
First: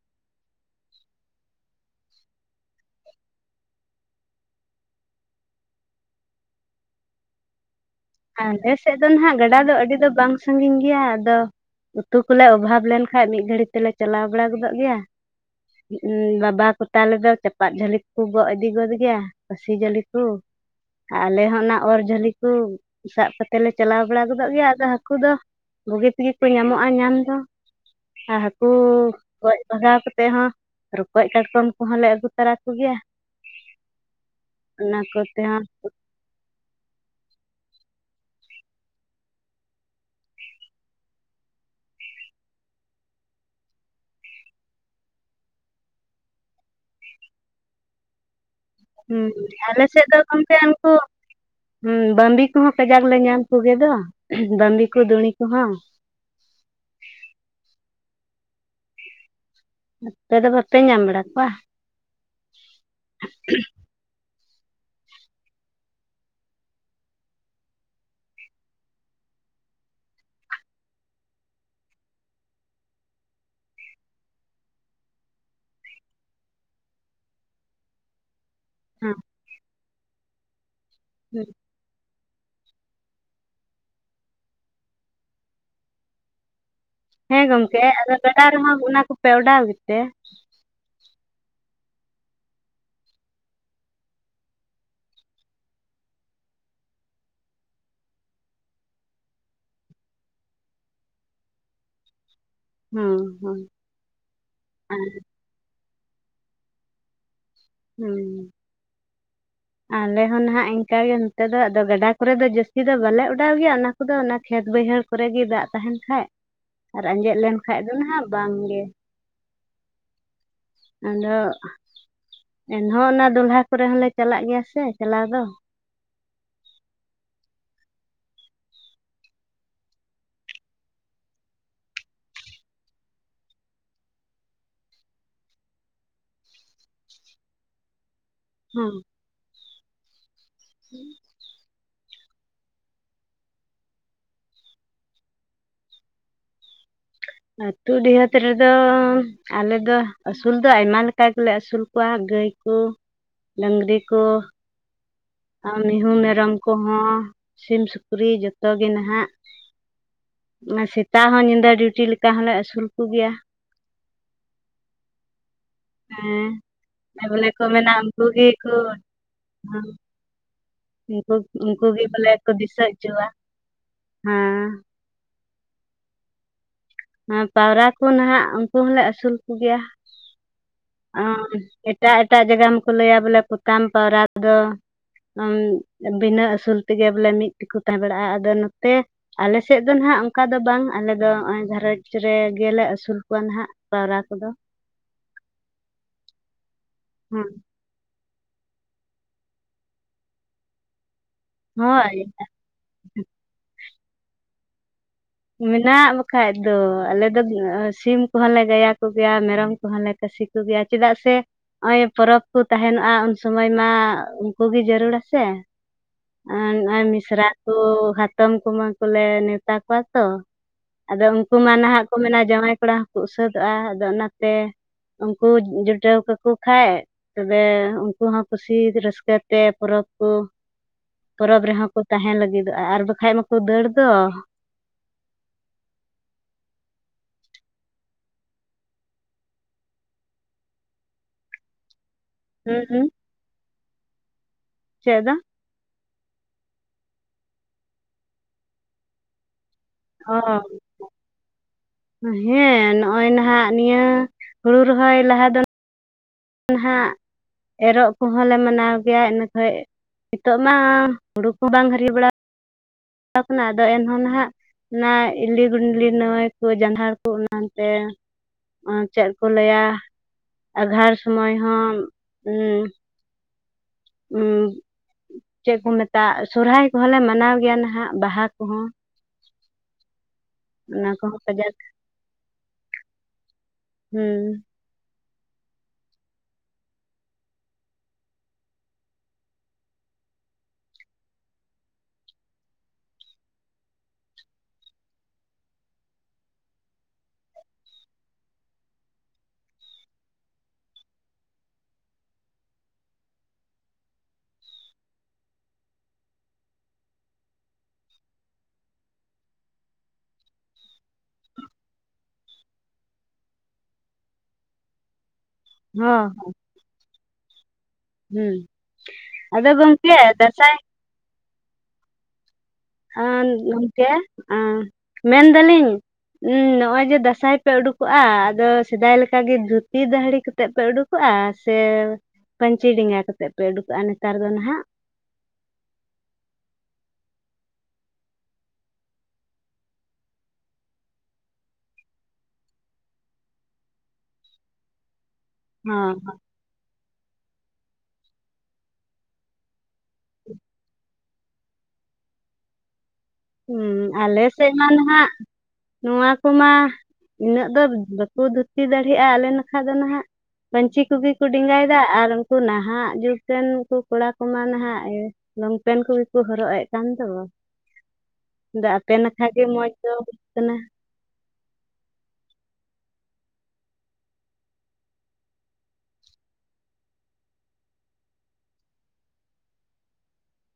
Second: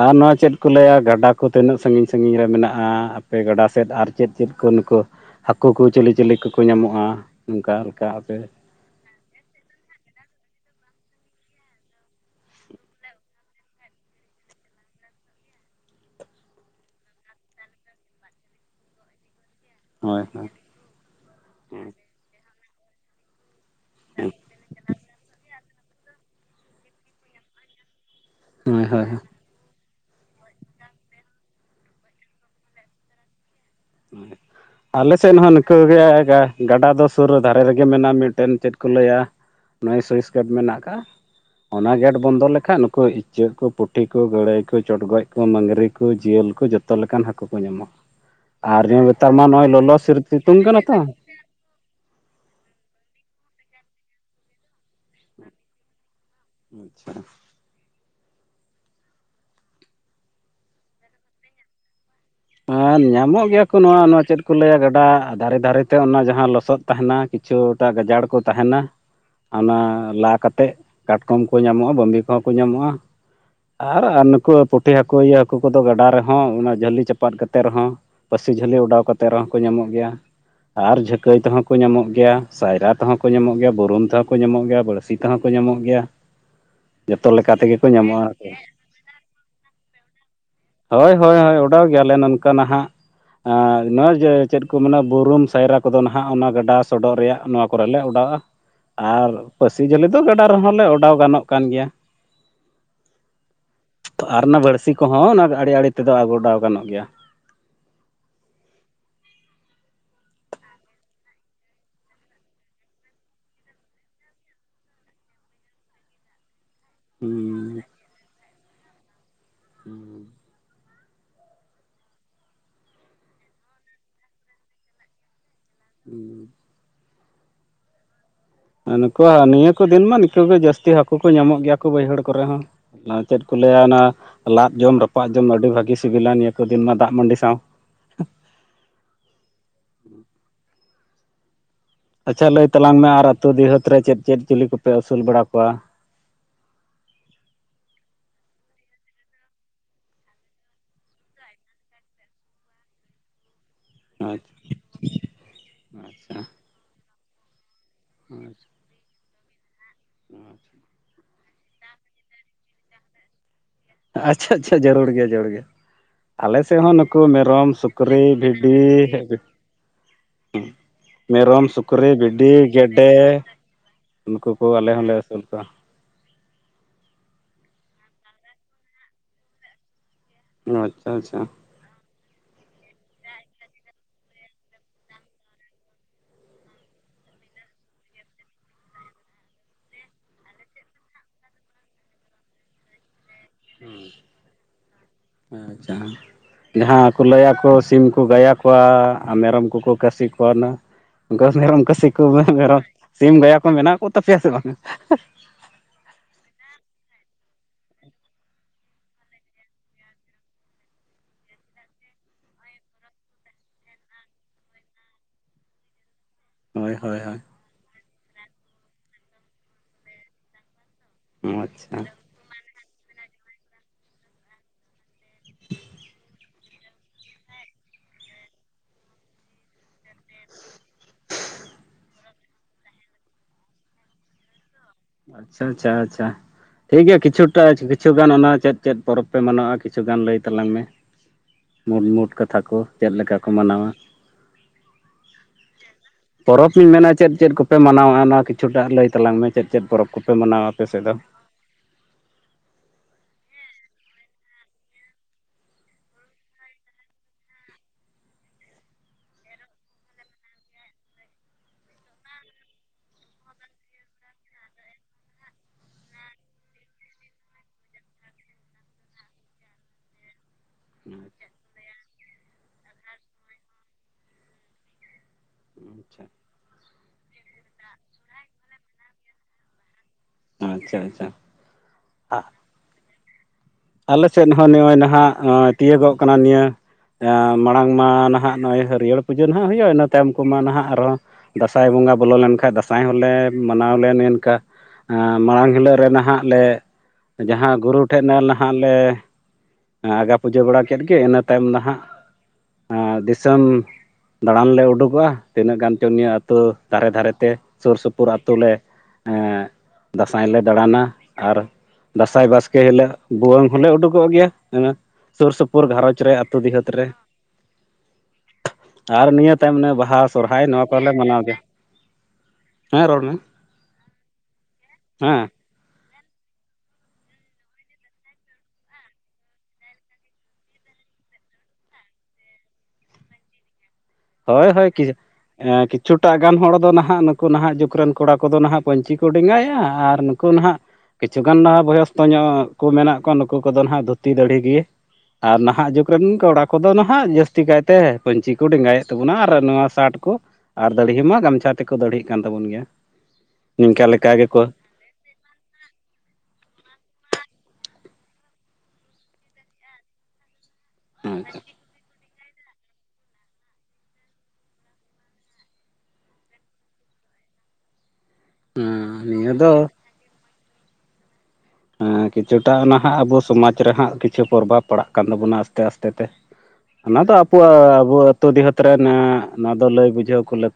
ᱟᱨ ᱱᱚᱣᱟ ᱪᱮᱫ ᱠᱚ ᱞᱟᱹᱭᱟ ᱜᱟᱰᱟ ᱠᱚ ᱛᱤᱱᱟᱹᱜ ᱥᱟᱺᱜᱤᱧ ᱥᱟᱺᱜᱤᱧ ᱨᱮ ᱢᱮᱱᱟᱜᱼᱟ ᱟᱯᱮ ᱜᱟᱰᱟ ᱥᱮᱫ ᱟᱨ ᱪᱮᱫ ᱪᱮᱫ ᱠᱚ ᱱᱩᱠᱩᱼᱼ ᱦᱟᱹᱠᱩ ᱠᱚ ᱪᱮᱞᱮ ᱪᱮᱞᱮ ᱠᱚᱠᱚ ᱧᱟᱢᱚᱜᱼᱟ ᱱᱚᱝᱠᱟ ᱞᱮᱠᱟ ᱟᱯᱮ ᱟᱞᱮ ᱥᱮᱫ ᱫᱚ ᱱᱟᱦᱟᱜ ᱜᱟᱰᱟ ᱫᱚ ᱟᱹᱰᱤ ᱫᱚ ᱵᱟᱝ ᱥᱟᱺᱜᱤᱧ ᱜᱮᱭᱟ ᱟᱫᱚᱼᱼ ᱩᱛᱩ ᱠᱚᱞᱮ ᱚᱵᱷᱟᱵ ᱞᱮᱱᱠᱷᱟᱡ ᱢᱤᱫ ᱜᱷᱟᱹᱲᱤ ᱛᱮᱞᱮ ᱪᱟᱞᱟᱣ ᱵᱟᱲᱟ ᱜᱚᱫᱚᱜ ᱜᱮᱭᱟ ᱵᱟᱵᱟ ᱠᱚ ᱛᱟᱞᱮ ᱫᱚ ᱪᱟᱯᱟᱫ ᱡᱷᱟᱹᱞᱤ ᱠᱚ ᱜᱚᱜ ᱤᱫᱤ ᱜᱚᱫ ᱜᱮᱭᱟ ᱯᱟᱹᱥᱤ ᱡᱷᱟᱹᱞᱤ ᱠᱚ ᱦᱳᱭ ᱟᱨ ᱟᱞᱮ ᱦᱚᱸ ᱚᱱᱟ ᱚᱨ ᱡᱷᱟᱹᱞᱤ ᱠᱚ ᱥᱟᱵ ᱠᱟᱛᱮᱫ ᱞᱮ ᱪᱟᱞᱟᱣ ᱵᱟᱲᱟ ᱜᱚᱫᱚᱜ ᱜᱮᱭᱟ ᱟᱫᱚ ᱦᱟᱹᱠᱩ ᱫᱚ ᱵᱩᱜᱤ ᱛᱮᱜᱮ ᱠᱚ ᱧᱟᱢᱚᱜᱼᱟ ᱧᱟᱢ ᱫᱚ ᱟᱨ ᱦᱟᱹᱠᱩ ᱦᱳᱭ ᱦᱳᱭ ᱦᱳᱭ ᱜᱚᱡ ᱵᱷᱟᱜᱟᱣ ᱠᱟᱛᱮᱫ ᱦᱚᱸ ᱨᱚᱠᱚᱡ ᱠᱟᱴᱠᱚᱢ ᱠᱚᱦᱚᱸ ᱞᱮ ᱟᱹᱜᱩ ᱛᱚᱨᱟ ᱠᱚᱜᱮᱭᱟ ᱚᱱᱟ ᱟᱞᱮ ᱥᱮᱫ ᱠᱚᱛᱮ ᱦᱚᱸ ᱱᱤᱠᱟ. ᱜᱮ ᱜᱟᱰᱟ ᱫᱚ ᱥᱩᱨ ᱨᱮ ᱫᱷᱟᱨᱮ ᱨᱮᱜᱮ ᱢᱮᱱᱟᱜᱼᱟ ᱢᱤᱫᱴᱮᱱ ᱪᱮᱫ ᱠᱚ ᱞᱟᱹᱭᱟ ᱱᱟ‌. ᱭ ᱥᱩᱭᱤᱥᱠᱮᱴ ᱢᱮᱱᱟᱜ ᱠᱟᱫ ᱟ ᱚᱱᱟ ᱜᱮᱴ ᱵᱚᱱᱫᱚ ᱞᱮᱠᱷᱟᱡ ᱱᱩᱠᱩ ᱤᱪᱟᱹᱜ ᱠᱚ ᱯᱩᱴᱷᱤ ᱠᱚ ᱜᱟᱹᱲᱟᱹᱭ ᱠᱚ ᱪᱚᱴᱜᱚᱡ ᱠᱚ ᱢᱟᱹᱜᱽᱨᱤ ᱠᱚ ᱡᱤᱭᱟᱹᱞ ᱠᱚ ᱡᱚᱛᱚᱼᱼ ᱡᱚᱛᱚ ᱞᱮᱠᱟᱱ ᱦᱟᱹᱠᱩ ᱠᱚ ᱧᱟᱢᱚᱜᱼᱟ ᱟᱨ ᱱᱮᱛᱟᱨ ᱢᱟ ᱦᱩᱸ ᱱᱚᱜᱼᱚᱭ ᱟᱞᱮ ᱞᱚᱞᱚ ᱥᱮᱫ ᱫᱚ ᱜᱚᱢᱠᱮ ᱥᱤᱛᱩᱝ ᱠᱟᱱᱟ ᱩᱱᱠᱩᱼᱼ ᱛᱚ ᱦᱩᱸ ᱵᱟᱺᱵᱤ ᱠᱚᱦᱚᱸ ᱠᱟᱡᱟᱠ ᱞᱮ ᱧᱟᱢ ᱠᱚ ᱜᱮᱫᱚ ᱵᱟᱺᱵᱤ ᱠᱚ ᱫᱩᱲᱤ ᱠᱚᱦᱚᱸ ᱟᱪᱪᱷᱟ ᱟᱯᱮ ᱫᱚ ᱵᱟᱯᱮ ᱧᱟᱢ ᱵᱟᱲᱟ ᱠᱚᱣᱟ ᱦᱮᱸ ᱧᱟᱢᱚᱜ ᱜᱮᱭᱟ ᱠᱚ ᱱᱚᱣᱟ ᱱᱚᱣᱟ ᱪᱮᱫ ᱠᱚᱼᱼ ᱠᱚ ᱞᱟᱹᱭᱟ ᱜᱟᱰᱟ ᱫᱷᱟᱨᱮ ᱫᱷᱟᱨᱮᱛᱮ ᱚᱱᱟ ᱡᱟᱦᱟᱸ ᱞᱚᱥᱚᱫ ᱛᱟᱦᱮᱱᱟ ᱠᱤᱪᱷᱩᱴᱟ ᱜᱟᱡᱟᱲ ᱠᱚ ᱛᱟᱦᱮᱱᱟᱼᱼ ᱚᱱᱟ ᱞᱟ ᱠᱟᱛᱮᱫ ᱠᱟᱴᱠᱚᱢ ᱠᱚ ᱧᱟᱢᱚᱜᱼᱟ ᱵᱟᱺᱵᱤ ᱠᱚᱦᱚᱸ ᱠᱚ ᱧᱟᱢᱚᱜᱼᱟ ᱟᱨ ᱱᱩᱠᱩ ᱯᱩᱴᱷᱤ ᱦᱟᱹᱠᱩ ᱤᱭᱟᱹ ᱦᱟᱹᱠᱩ ᱠᱚᱫᱚ ᱜᱟᱰᱟ ᱨᱮᱦᱚᱸ ᱚᱱᱟ ᱡᱷᱟᱹᱞᱤ ᱪᱟᱯᱟᱫᱼᱼ ᱯᱟᱫ ᱠᱟᱛᱮ ᱨᱮᱦᱚᱸ ᱯᱟᱹᱥᱤ ᱡᱷᱟᱹᱞᱤ ᱚᱰᱟᱣ ᱦᱮᱸ ᱠᱟᱛᱮ ᱨᱮᱦᱚᱸ ᱠᱚ ᱧᱟᱢᱚᱜ ᱜᱮᱭᱟ ᱟᱨ ᱡᱷᱟᱹᱠᱟᱹᱭ ᱛᱮᱦᱚᱸᱼᱼ ᱠᱚ ᱧᱟᱢᱚᱜ ᱜᱮᱭᱟ ᱥᱟᱭᱨᱟ ᱛᱮᱦᱚᱸ ᱠᱚ ᱧᱟᱢᱚᱜ ᱜᱮᱭᱟ ᱵᱩᱨᱩᱱ ᱛᱮᱦᱚᱸ ᱠᱚ ᱧᱟᱢᱚᱜ ᱜᱮᱭᱟ ᱵᱟᱹᱲᱥᱤ ᱛᱮᱦᱚᱸ ᱠᱚ ᱧᱟᱢᱚᱜ ᱜᱮᱭᱟ [inaudible] ᱦᱮᱸ ᱞᱮᱠᱟ ᱜᱚᱢᱠᱮ ᱛᱮᱜᱮ ᱠᱚ ᱟᱫᱚ ᱧᱟᱢᱚᱜᱼᱟ ᱜᱟᱰᱟ ᱨᱮᱦᱚᱸ ᱚᱱᱟ ᱠᱚᱯᱮ ᱚᱰᱟᱣ ᱜᱮᱛᱮ ᱦᱳᱭ ᱦᱳᱭ ᱦᱳᱭ ᱚᱰᱟᱣ ᱜᱮᱭᱟᱞᱮ ᱱᱚᱝᱠᱟ ᱱᱟᱦᱟᱜ ᱱᱚᱜᱼᱚᱭ ᱡᱮ ᱪᱮᱫ ᱠᱚ ᱢᱮᱱᱟ ᱵᱩᱨᱩᱱ ᱥᱟᱭᱨᱟ ᱠᱚᱫᱚ ᱱᱟᱦᱟᱜ ᱚᱱᱟ ᱜᱟᱰᱟ ᱥᱚᱰᱚᱜ ᱨᱮᱭᱟᱜ ᱱᱚᱣᱟᱼᱼ ᱠᱚᱨᱮ ᱞᱮ ᱚᱰᱟᱣᱼᱟ᱾ ᱟᱨ ᱯᱟᱹᱥᱤ ᱡᱷᱟᱹᱞᱤ ᱫᱚ ᱜᱟᱰᱟ ᱨᱮᱦᱚᱸ ᱞᱮ ᱚᱰᱟᱣ ᱜᱟᱱᱚᱜ ᱠᱟᱱ ᱜᱮᱭᱟᱼᱼ ᱦᱮᱸ ᱦᱮᱸ ᱟᱨ ᱚᱱᱟ ᱵᱟᱹᱲᱥᱤ ᱟᱨ ᱠᱚᱦᱚᱸ ᱚᱱᱟ ᱟᱲᱮ ᱟᱲᱮ ᱛᱮᱫᱚ ᱚᱰᱟᱣ ᱜᱟᱱᱚᱜ ᱜᱮᱭᱟ᱾ ᱦᱩᱸ᱾ [inaudible] ᱟᱞᱮ ᱦᱚᱸ ᱱᱟᱦᱟᱜ ᱤᱱᱠᱟᱜᱮ ᱱᱚᱛᱮ ᱫᱚ ᱟᱫᱚ ᱜᱟᱰᱟ ᱠᱚᱨᱮ ᱫᱚ ᱡᱟᱹᱥᱛᱤ ᱫᱚ ᱵᱟᱞᱮ ᱚᱰᱟᱣ ᱜᱮᱭᱟ ᱚᱱᱟᱼᱼ ᱩᱱᱠᱩ ᱫᱚ ᱚᱱᱟ ᱠᱷᱮᱛ ᱵᱟᱹᱭᱦᱟᱹᱲ ᱠᱚᱨᱮ ᱜᱮ ᱫᱟᱜ ᱛᱟᱸᱦᱮᱱ ᱠᱷᱟᱡᱼᱼ ᱟᱨ ᱟᱸᱡᱮᱫ ᱞᱮᱱᱠᱷᱟᱡ ᱦᱩᱸ ᱫᱚ ᱦᱟᱸᱜ ᱵᱟᱝᱜᱮᱼᱼ ᱦᱩᱸ᱾ ᱟᱫᱚᱼᱼ ᱮᱱᱦᱚᱸ ᱚᱱᱟ ᱫᱚᱚᱞᱦᱟ ᱠᱚᱨᱮ ᱦᱚᱞᱮ ᱪᱟᱞᱟᱜ ᱜᱮᱭᱟ ᱥᱮ ᱪᱟᱞᱟᱣ ᱫᱚᱼᱼ ᱦᱩᱸ᱾ ᱱᱩᱠᱩ ᱱᱤᱭᱟᱹ ᱠᱚ ᱫᱤᱱ ᱢᱟ ᱱᱤᱛᱜ ᱜᱮ ᱡᱟᱹᱥᱛᱤ ᱦᱟᱹᱠᱩ ᱠᱚ ᱧᱟᱢᱚᱜ ᱜᱮᱭᱟ ᱠᱚ ᱵᱟᱹᱭᱦᱟᱹᱲ ᱠᱚᱨᱮ ᱦᱚᱸ᱾ ᱪᱮᱫ ᱠᱚ ᱞᱟᱹᱭᱟ ᱚᱱᱟ ᱞᱟᱫ ᱡᱚᱢ ᱨᱟᱯᱟᱜ ᱡᱚᱢ ᱟᱹᱰᱤ ᱵᱷᱟᱜᱤ ᱥᱤᱵᱤᱞᱟ ᱱᱤᱭᱟᱹ ᱠᱚ ᱫᱤᱱ ᱢᱟ ᱫᱟᱜ ᱢᱟᱹᱰᱤ ᱥᱟᱶᱼᱼ ᱦᱩᱸ᱾ [unintelligible] ᱟᱪᱪᱷᱟ ᱞᱟᱹᱭ ᱛᱟᱞᱟᱝ ᱢᱮ ᱟᱨ ᱟᱹᱛᱩ ᱰᱤᱦᱟᱹᱛ ᱨᱮ ᱪᱮᱫ ᱪᱮᱫ ᱪᱤᱞᱤ ᱠᱚᱯᱮ ᱟᱹᱥᱩᱞ ᱵᱟᱲᱟ ᱠᱚᱣᱟ᱾ ᱟᱹᱛᱩ ᱰᱤᱦᱟᱹᱛ ᱨᱮᱫᱚᱼᱼ ᱟᱞᱮ ᱫᱚ ᱟᱹᱥᱩᱞ ᱫᱚ ᱟᱭᱢᱟ ᱞᱮᱠᱟ ᱜᱮᱞᱮ ᱟᱹᱥᱩᱞ ᱠᱚᱣᱟ ᱜᱟᱹᱭ ᱠᱩ ᱰᱟᱝᱨᱤᱼᱼ ᱠᱚᱼᱼ ᱟᱪᱪᱷᱟ ᱟᱨ ᱢᱤᱦᱩ ᱟᱪᱪᱷᱟ ᱢᱮᱨᱚᱢ ᱠᱚᱦᱚᱸ ᱥᱤᱢ ᱥᱩᱠᱨᱤ ᱡᱚᱛᱚ ᱟᱪᱪᱷᱟ ᱜᱮ ᱱᱟᱦᱟᱜᱼᱼ ᱚᱱᱟ ᱥᱮᱛᱟᱜ ᱦᱚᱸ ᱧᱤᱫᱟᱹ ᱰᱤᱭᱩᱴᱤ ᱞᱮᱠᱟ ᱦᱚᱸᱞᱮ ᱟᱹᱥᱩᱞ ᱠᱚᱜᱮᱭᱟ᱾ ᱟᱪᱪᱷᱟ ᱟᱪᱪᱷᱟ ᱡᱟᱹᱨᱩᱲ ᱜᱮᱭᱟ ᱡᱟᱹᱨᱩᱲ ᱜᱮᱭᱟ᱾ ᱦᱮᱸ ᱟᱞᱮ ᱥᱮᱫ ᱦᱚᱸ ᱱᱩᱠᱩ ᱵᱚᱞᱮ ᱠᱚ ᱢᱮᱨᱚᱢ ᱢᱮᱱᱟ ᱥᱩᱠᱨᱤ ᱩᱱᱠᱩ ᱜᱮᱠᱚ ᱵᱷᱤᱰᱤᱼᱼ ᱩᱱᱠᱩ ᱢᱮᱨᱚᱢ ᱩᱱᱠᱩ ᱜᱮ ᱥᱩᱠᱨᱤ ᱵᱚᱞᱮ ᱵᱷᱤᱰᱤ ᱠᱚ ᱫᱤᱥᱟᱹ ᱜᱮᱰᱮ ᱦᱚᱪᱚᱣᱟ ᱩᱱᱠᱩ ᱠᱚ ᱦᱮᱸ ᱟᱞᱮ ᱦᱚᱸᱞᱮ ᱟᱹᱥᱩᱞ ᱠᱚᱣᱟ᱾ ᱯᱟᱣᱨᱟ ᱠᱚ ᱱᱟᱦᱟᱜ ᱩᱱᱠᱩ ᱦᱚᱞᱮ ᱟᱹᱥᱩᱞ ᱠᱚᱜᱮᱭᱟ᱾ ᱟᱪᱪᱷᱟ ᱟᱪᱪᱷᱟ ᱮᱴᱟᱜ ᱮᱴᱟᱜ ᱡᱟᱭᱜᱟ ᱢᱟᱠᱚ ᱞᱟᱹᱭᱟ ᱵᱚᱞᱮ ᱯᱚᱛᱟᱢ ᱯᱟᱣᱨᱟ ᱠᱚ ᱫᱚᱼᱼ ᱵᱤᱱᱟᱹ ᱟᱹᱥᱩᱞ ᱛᱮᱜᱮ ᱵᱚᱞᱮ ᱢᱤᱫ ᱛᱮᱠᱚ ᱛᱟᱦᱮᱸ ᱵᱟᱲᱟᱜᱼᱟ ᱟᱫᱚ ᱱᱚᱛᱮᱼᱼ ᱟᱞᱮᱥᱮᱫ ᱫᱚ ᱱᱟᱦᱱᱟᱜ ᱚᱱᱠᱟ ᱫᱚ ᱵᱟᱝ ᱟᱞᱮ ᱫᱚ ᱱᱚᱭ [inaudible] ᱨᱮᱜᱮᱞᱮ ᱟᱥᱩᱞ᱾ ᱟᱠᱣᱟ ᱱᱟᱦᱟᱜ ᱯᱟᱣᱨᱟ ᱠᱚᱫᱚᱼᱼ ᱡᱟᱦᱟᱸ ᱠᱚ ᱦᱮᱸ ᱞᱟᱹᱭᱟ ᱠᱚ ᱥᱤᱢᱼᱼ ᱜᱟᱭᱟ ᱠᱚᱣᱟ ᱟᱨ ᱢᱮᱨᱚᱢ ᱠᱚᱠᱚ ᱠᱟᱹᱥᱤ ᱠᱚᱣᱟ ᱱᱟᱝ ᱩᱱᱠᱩ ᱢᱮᱨᱚᱢ ᱠᱟᱹᱥᱤ ᱦᱳᱭ ᱠᱚ ᱢᱮ ᱢᱮᱨᱚᱢᱼᱼ ᱥᱤᱢ ᱜᱟᱭᱟ ᱠᱚ ᱢᱮᱱᱟᱜ ᱠᱚᱛᱟᱯᱮᱭᱟ ᱥᱮ ᱵᱟᱝᱼᱟ? ᱢᱮᱱᱟᱜ ᱵᱟᱠᱷᱟᱡ ᱫᱚ ᱟᱞᱮ ᱫᱚ ᱥᱤᱢ ᱠᱚᱦᱚᱸ ᱞᱮ ᱜᱟᱭᱟ ᱠᱚᱜᱮᱭᱟ ᱢᱮᱨᱚᱢ ᱠᱚᱦᱚᱸ ᱞᱮ ᱠᱟᱹᱥᱤᱼᱼ ᱜᱮᱭᱟ ᱪᱮᱫᱟᱜ ᱥᱮ? ᱱᱚᱭ ᱯᱚᱨᱚᱵᱽ ᱠᱚ ᱛᱟᱦᱮᱱᱚᱜᱼᱟ ᱩᱱ ᱥᱚᱢᱚᱭ ᱢᱟ ᱩᱱᱠᱩ ᱜᱮ ᱡᱟᱹᱨᱩᱲᱟ ᱥᱮᱼᱼ ᱦᱳᱭ ᱦᱳᱭ ᱦᱳᱭ ᱢᱤᱥᱨᱟ ᱠᱚ ᱦᱟᱛᱚᱢ ᱠᱩᱢᱟᱹ ᱠᱚᱞᱮ ᱱᱮᱣᱛᱟ ᱠᱚᱣᱟ ᱛᱚᱼᱼ ᱟᱫᱚ ᱩᱱᱠᱩ ᱢᱟ ᱟᱪᱪᱷᱟ ᱱᱟᱦᱟᱜ ᱠᱚ ᱢᱮᱱᱟ ᱡᱟᱶᱟᱭ ᱠᱚᱲᱟ ᱦᱚᱸᱠᱚ ᱩᱥᱟᱹᱫᱚᱜᱼᱟ ᱟᱫᱚ ᱚᱱᱟᱛᱮᱼᱼ ᱩᱱᱠᱩ ᱡᱩᱴᱟᱣ ᱠᱟᱠᱩᱼᱼ ᱦᱮᱸ ᱛᱚᱵᱮ ᱩᱱᱠᱩ ᱦᱚᱸ ᱠᱩᱥᱤ ᱨᱟᱹᱥᱠᱟᱹ ᱛᱮ ᱯᱩᱨᱟ ᱠᱚᱼᱼ ᱯᱚᱨᱚᱵᱽ ᱨᱮᱦᱚᱸ ᱠᱚ ᱛᱟᱦᱮᱱ ᱞᱟᱹᱜᱤᱫᱚᱜᱼᱟ ᱟᱨ ᱵᱟᱠᱷᱟᱱ ᱢᱟᱠᱚ ᱫᱟᱹᱲ ᱫᱚᱼᱼ ᱟᱪᱪᱷᱟ ᱟᱪᱪᱷᱟ ᱟᱪᱪᱷᱟ᱾ ᱴᱷᱤᱠ ᱜᱮᱭᱟ ᱠᱤᱪᱷᱩᱴᱟ ᱠᱤᱪᱷᱩᱜᱟᱱ ᱚᱱᱟ ᱪᱮᱫ ᱪᱮᱫ ᱯᱚᱨᱚᱵᱽ ᱯᱮ ᱢᱟᱱᱟᱣᱟ ᱠᱤᱪᱷᱩᱜᱟᱱ ᱞᱟᱹᱭ ᱛᱟᱞᱟᱝ ᱢᱮ᱾ ᱢᱩᱞᱢᱩᱴ ᱠᱟᱛᱷᱟ ᱠᱚ ᱦᱩᱸ ᱦᱩᱸ ᱪᱮᱫ ᱞᱮᱠᱟ ᱠᱚ ᱢᱟᱱᱟᱣᱟ᱾ ᱪᱮᱫ ᱟᱫᱚᱼᱼ ᱯᱚᱨᱚᱵᱽ ᱤᱧ ᱢᱮᱱᱟ ᱪᱮᱫ ᱪᱮᱫ ᱠᱚᱯᱮ ᱢᱟᱱᱟᱣᱟ ᱚᱱᱟ ᱠᱤᱪᱷᱩᱴᱟ ᱞᱟᱹᱭ ᱛᱟᱞᱟᱝ ᱢᱮ ᱪᱮᱫ ᱪᱮᱫ ᱯᱚᱨᱚᱵᱽ ᱠᱚᱯᱮ ᱦᱚ, ᱢᱟᱱᱟᱣᱟ ᱟᱯᱮ ᱥᱮᱫ ᱫᱚ? ᱦᱮᱸ ᱱᱚᱜᱚᱭ ᱱᱟᱦᱟᱜ ᱱᱤᱭᱟᱹ ᱦᱩᱲᱩ ᱨᱚᱦᱚᱭ ᱞᱟᱦᱟ ᱫᱚ ᱱᱟᱦᱟᱜ᱾ ᱱᱟᱦᱟᱜ, ᱮᱨᱚᱜ ᱠᱚᱦᱚᱸ ᱞᱮ ᱢᱟᱱᱟᱣ ᱜᱮᱭᱟ ᱤᱱᱟᱹᱠᱷᱟᱱ ᱱᱤᱛᱚᱜ ᱢᱟ ᱦᱩᱲᱩ ᱠᱚᱦᱚᱸ ᱵᱟᱝ ᱦᱟᱹᱨᱤᱭᱟᱹᱲ ᱵᱟᱲᱟ ᱠᱟᱱᱟ ᱟᱫᱚ ᱮᱱᱦᱚᱸ ᱱᱟᱦᱟᱜ᱾ ᱚᱱᱟ ᱤᱞᱤ ᱜᱩᱰᱞᱤ ᱱᱟᱹᱭ ᱠᱚ ᱡᱟᱱᱰᱷᱟᱲ ᱠᱚ ᱚᱱᱟ ᱛᱮ᱾ᱬ ᱪᱮᱫ ᱠᱚ ᱞᱟᱹᱭᱟ ᱟᱸᱜᱷᱟᱲ ᱥᱚᱢᱚᱭ ᱦᱚᱸ, ᱦᱩᱸ, ᱪᱮᱫ ᱠᱚ ᱟᱪᱪᱷᱟ ᱢᱮᱛᱟᱜᱼᱟ ᱥᱚᱨᱦᱟᱭ ᱠᱚᱦᱚᱸᱞᱮ ᱢᱟᱱᱟᱣ ᱜᱮᱭᱟ ᱱᱟᱦᱟᱜ ᱵᱟᱦᱟ ᱠᱚᱦᱚᱸ᱾ ᱟᱪᱪᱷᱟ ᱚᱱᱟ ᱟᱪᱪᱷᱟ ᱠᱚᱦᱚᱸ ᱯᱟᱡᱟᱠ ᱠᱟᱱ᱾ ᱟᱞᱮ ᱥᱮᱫ ᱦᱩᱸ ᱦᱚᱸ ᱱᱚᱜᱼᱚᱭ ᱱᱟᱦᱟᱜ ᱛᱤᱭᱳᱜᱚᱜ ᱠᱟᱱᱟ ᱱᱤᱭᱟᱹ ᱢᱟᱲᱟᱝ ᱢᱟ ᱱᱟᱦᱟᱜ ᱱᱚᱜᱼᱚᱭ ᱦᱟᱹᱨᱭᱟᱹᱲ ᱯᱩᱡᱟᱹ ᱱᱟᱦᱟᱜ ᱦᱩᱭᱩᱜᱼᱟ ᱤᱱᱟᱹ ᱛᱟᱭᱚᱢ ᱠᱚᱢᱟ ᱱᱟᱦᱟᱜ ᱟᱨᱦᱚᱸ ᱫᱟᱸᱥᱟᱭ ᱵᱚᱸᱜᱟ ᱵᱚᱞᱚ ᱞᱮᱱᱠᱟᱱ ᱫᱟᱸᱥᱟᱭ ᱦᱚᱸᱞᱮ ᱢᱟᱱᱟᱣ ᱞᱮᱭᱟ ᱚᱱᱠᱟ᱾ ᱢᱟᱲᱟᱝ ᱦᱤᱞᱳᱜ ᱨᱮ ᱱᱟᱦᱟᱜ ᱞᱮ ᱡᱟᱦᱟᱸ ᱜᱩᱨᱩ ᱴᱷᱮᱡ ᱱᱟ ᱟᱞᱮ ᱟᱸᱜᱟ ᱯᱩᱡᱟᱹ ᱵᱟᱲᱟ ᱠᱮᱫ ᱜᱮ ᱤᱱᱟᱹ ᱛᱟᱭᱚᱢ ᱦᱟᱸᱜ᱾ ᱟᱨ ᱫᱤᱥᱚᱢ, ᱫᱟᱬᱟᱱ ᱞᱮ ᱩᱰᱩᱠᱚᱜᱼᱟ ᱛᱤᱱᱟᱹᱜ ᱜᱟᱱ ᱪᱚᱝ ᱱᱤᱭᱟᱹ ᱟᱹᱛᱩ ᱫᱷᱟᱨᱮ ᱫᱷᱟᱨᱮᱛᱮ ᱥᱩᱨ ᱥᱩᱯᱩᱨ ᱟᱹᱛᱩ ᱞᱮ ᱫᱟᱸᱥᱟᱭ ᱞᱮ ᱫᱟᱬᱟᱱᱟ ᱟᱨ ᱫᱟᱸᱥᱟᱭ ᱵᱟᱥᱠᱮ ᱦᱤᱞᱳᱜ ᱵᱷᱩᱣᱟᱹᱝ ᱦᱚᱸᱞᱮ ᱩᱰᱩᱠᱚᱜ ᱜᱤᱭᱟ ᱥᱩᱨ ᱥᱩᱯᱩᱨ ᱜᱷᱟᱨᱚᱸᱡᱽ ᱨᱮ ᱦᱚᱸ ᱟᱹᱛᱩ ᱰᱤᱦᱟᱹᱛ ᱨᱮ, ᱦᱩᱸ ᱟᱨ ᱱᱤᱭᱟᱹ ᱟᱫᱚ ᱛᱟᱭᱚᱢ ᱜᱚᱢᱠᱮ ᱵᱟᱦᱟ ᱥᱚᱨᱦᱟᱭ ᱫᱟᱸᱥᱟᱭ ᱱᱚᱣᱟ ᱠᱚᱦᱞᱮ ᱢᱟᱱᱟᱣ ᱜᱮᱭᱟ᱾ ᱦᱮᱸ ᱨᱚᱲ ᱢᱮ ᱜᱚᱢᱠᱮ ᱦᱮᱸ ᱢᱮᱱᱫᱟᱞᱤᱧ, ᱱᱚᱜ ᱚᱭ ᱡᱮ ᱫᱟᱸᱥᱟᱭ ᱯᱮ ᱩᱰᱩᱠᱚᱜ-ᱟ ᱟᱫᱚ ᱥᱮᱫᱟᱭ ᱞᱮᱠᱟ ᱜᱮ ᱫᱷᱩᱛᱤ ᱫᱟᱹᱦᱲᱤ, ᱛᱮᱫ ᱯᱮ ᱩᱰᱩᱠᱚᱜᱼᱟ ᱥᱮ ᱯᱟᱹᱧᱪᱤ ᱰᱮᱸᱜᱟ ᱠᱟᱛᱮᱫ ᱯᱮ ᱩᱰᱩᱠᱚᱜᱼᱟ᱾ ᱱᱮᱛᱟᱨ ᱫᱚ ᱦᱳᱭ ᱱᱟᱦᱟᱜ ᱦᱳᱭ ᱠᱤ ᱠᱤᱪᱷᱩᱴᱟᱜ ᱜᱟᱱ ᱦᱚᱲ ᱫᱚ ᱱᱟᱦᱟᱜ ᱱᱩᱠᱩ ᱱᱟᱦᱟᱜ ᱡᱩᱜᱽ ᱨᱮᱱ ᱠᱚᱲᱟ ᱠᱚᱫᱚ ᱱᱟᱦᱟᱜ ᱯᱟᱹᱧᱪᱤ ᱠᱚ ᱰᱮᱸᱜᱟᱭᱟ ᱟᱨ ᱱᱩᱠᱩ ᱱᱟᱦᱟᱜ ᱠᱤᱪᱷᱩ [unintelligible] ᱜᱟᱱ ᱱᱟᱜ ᱵᱚᱭᱚᱥᱛᱚ ᱧᱚᱜ ᱠᱚ ᱢᱮᱱᱟᱜ ᱠᱚᱣᱟ ᱱᱩᱠᱩ ᱠᱚᱫᱚ ᱦᱱᱟᱜ ᱫᱷᱩᱛᱤ ᱫᱟᱹᱲᱦᱤ ᱜᱮ᱾ ᱟᱨ ᱱᱟᱦᱟᱜ ᱡᱩᱜᱽ ᱨᱮᱱ ᱠᱚᱲᱟ ᱠᱚᱫᱚ ᱱᱟᱦᱜ ᱡᱟᱹᱥᱛᱤ ᱠᱟᱭᱛᱮ ᱯᱟᱹᱧᱪᱤ ᱠᱚ ᱰᱮᱸᱜᱟᱭᱮᱫ ᱛᱟᱵᱚᱱᱟ ᱟᱨ ᱱᱚᱣᱟ ᱥᱟᱴ ᱠᱚ ᱟᱨ ᱫᱟᱹᱲᱦᱤ ᱢᱟ ᱜᱟᱢᱪᱷᱟ ᱛᱮᱠᱚ ᱫᱟᱹᱲᱦᱤᱜ ᱠᱟᱱ ᱛᱟᱵᱚᱱ ᱜᱮᱭᱟ᱾ ᱦᱩᱸ ᱱᱤᱝᱠᱟ ᱞᱮᱠᱟ ᱟᱞᱮ ᱜᱮᱠᱚ ᱥᱮᱫ ᱢᱟ ᱱᱟᱦᱟᱜ ᱱᱚᱣᱟ ᱠᱚᱢᱟ, ᱤᱱᱟᱹᱜ ᱫᱚ ᱵᱟᱠᱚ ᱫᱷᱩᱛᱤ ᱫᱟᱹᱲᱦᱤᱜᱼᱟ ᱟᱞᱮ ᱱᱟᱠᱷᱟᱡ ᱫᱚ ᱱᱟᱦᱟᱜ ᱯᱟᱹᱧᱪᱤ ᱠᱚᱜᱮ ᱠᱚ ᱟᱪᱪᱷᱟ ᱰᱮᱸᱜᱟᱭ ᱟᱨ ᱩᱱᱠᱩ ᱱᱟᱦᱟᱜ ᱡᱩᱜᱽ ᱨᱮᱱ ᱠᱚ ᱠᱚᱲᱟ ᱠᱚᱢᱟ ᱱᱟᱦᱟᱜ ᱞᱚᱝᱯᱮᱱ ᱠᱚᱜᱮ ᱠᱚ ᱦᱚᱨᱚᱜ ᱮᱫ ᱠᱟᱱ ᱫᱚ᱾ ᱟᱫᱚ ᱟᱯᱮ ᱦᱮᱸ ᱱᱟᱠᱷᱟ ᱱᱤᱭᱟᱹ ᱜᱮ ᱢᱚᱸᱡᱽ ᱫᱚ ᱦᱩᱭᱩᱜ ᱠᱟᱱᱟ᱾ ᱦᱮᱸ ᱠᱤᱪᱷᱩᱴᱟ ᱚᱱᱟ ᱦᱟᱸᱜ ᱟᱵᱚ ᱥᱚᱢᱟᱡᱽ ᱨᱮ ᱦᱟᱸᱜ ᱠᱤᱪᱷᱩ ᱯᱨᱚᱵᱷᱟᱵᱽ ᱯᱟᱲᱟᱜ ᱠᱟᱱ ᱛᱟᱵᱚᱱᱟ ᱟᱥᱛᱮ ᱟᱥᱛᱮ ᱛᱮ᱾ ᱚᱱᱟ ᱫᱚ ᱟᱵᱚ ᱟᱹᱛᱩ ᱫᱤᱦᱟᱹᱛ ᱨᱮᱱ ᱱᱚᱣᱟ ᱫᱚ ᱞᱟᱹᱭ ᱵᱩᱡᱷᱟᱹᱣ ᱠᱚ ᱞᱟᱹᱠ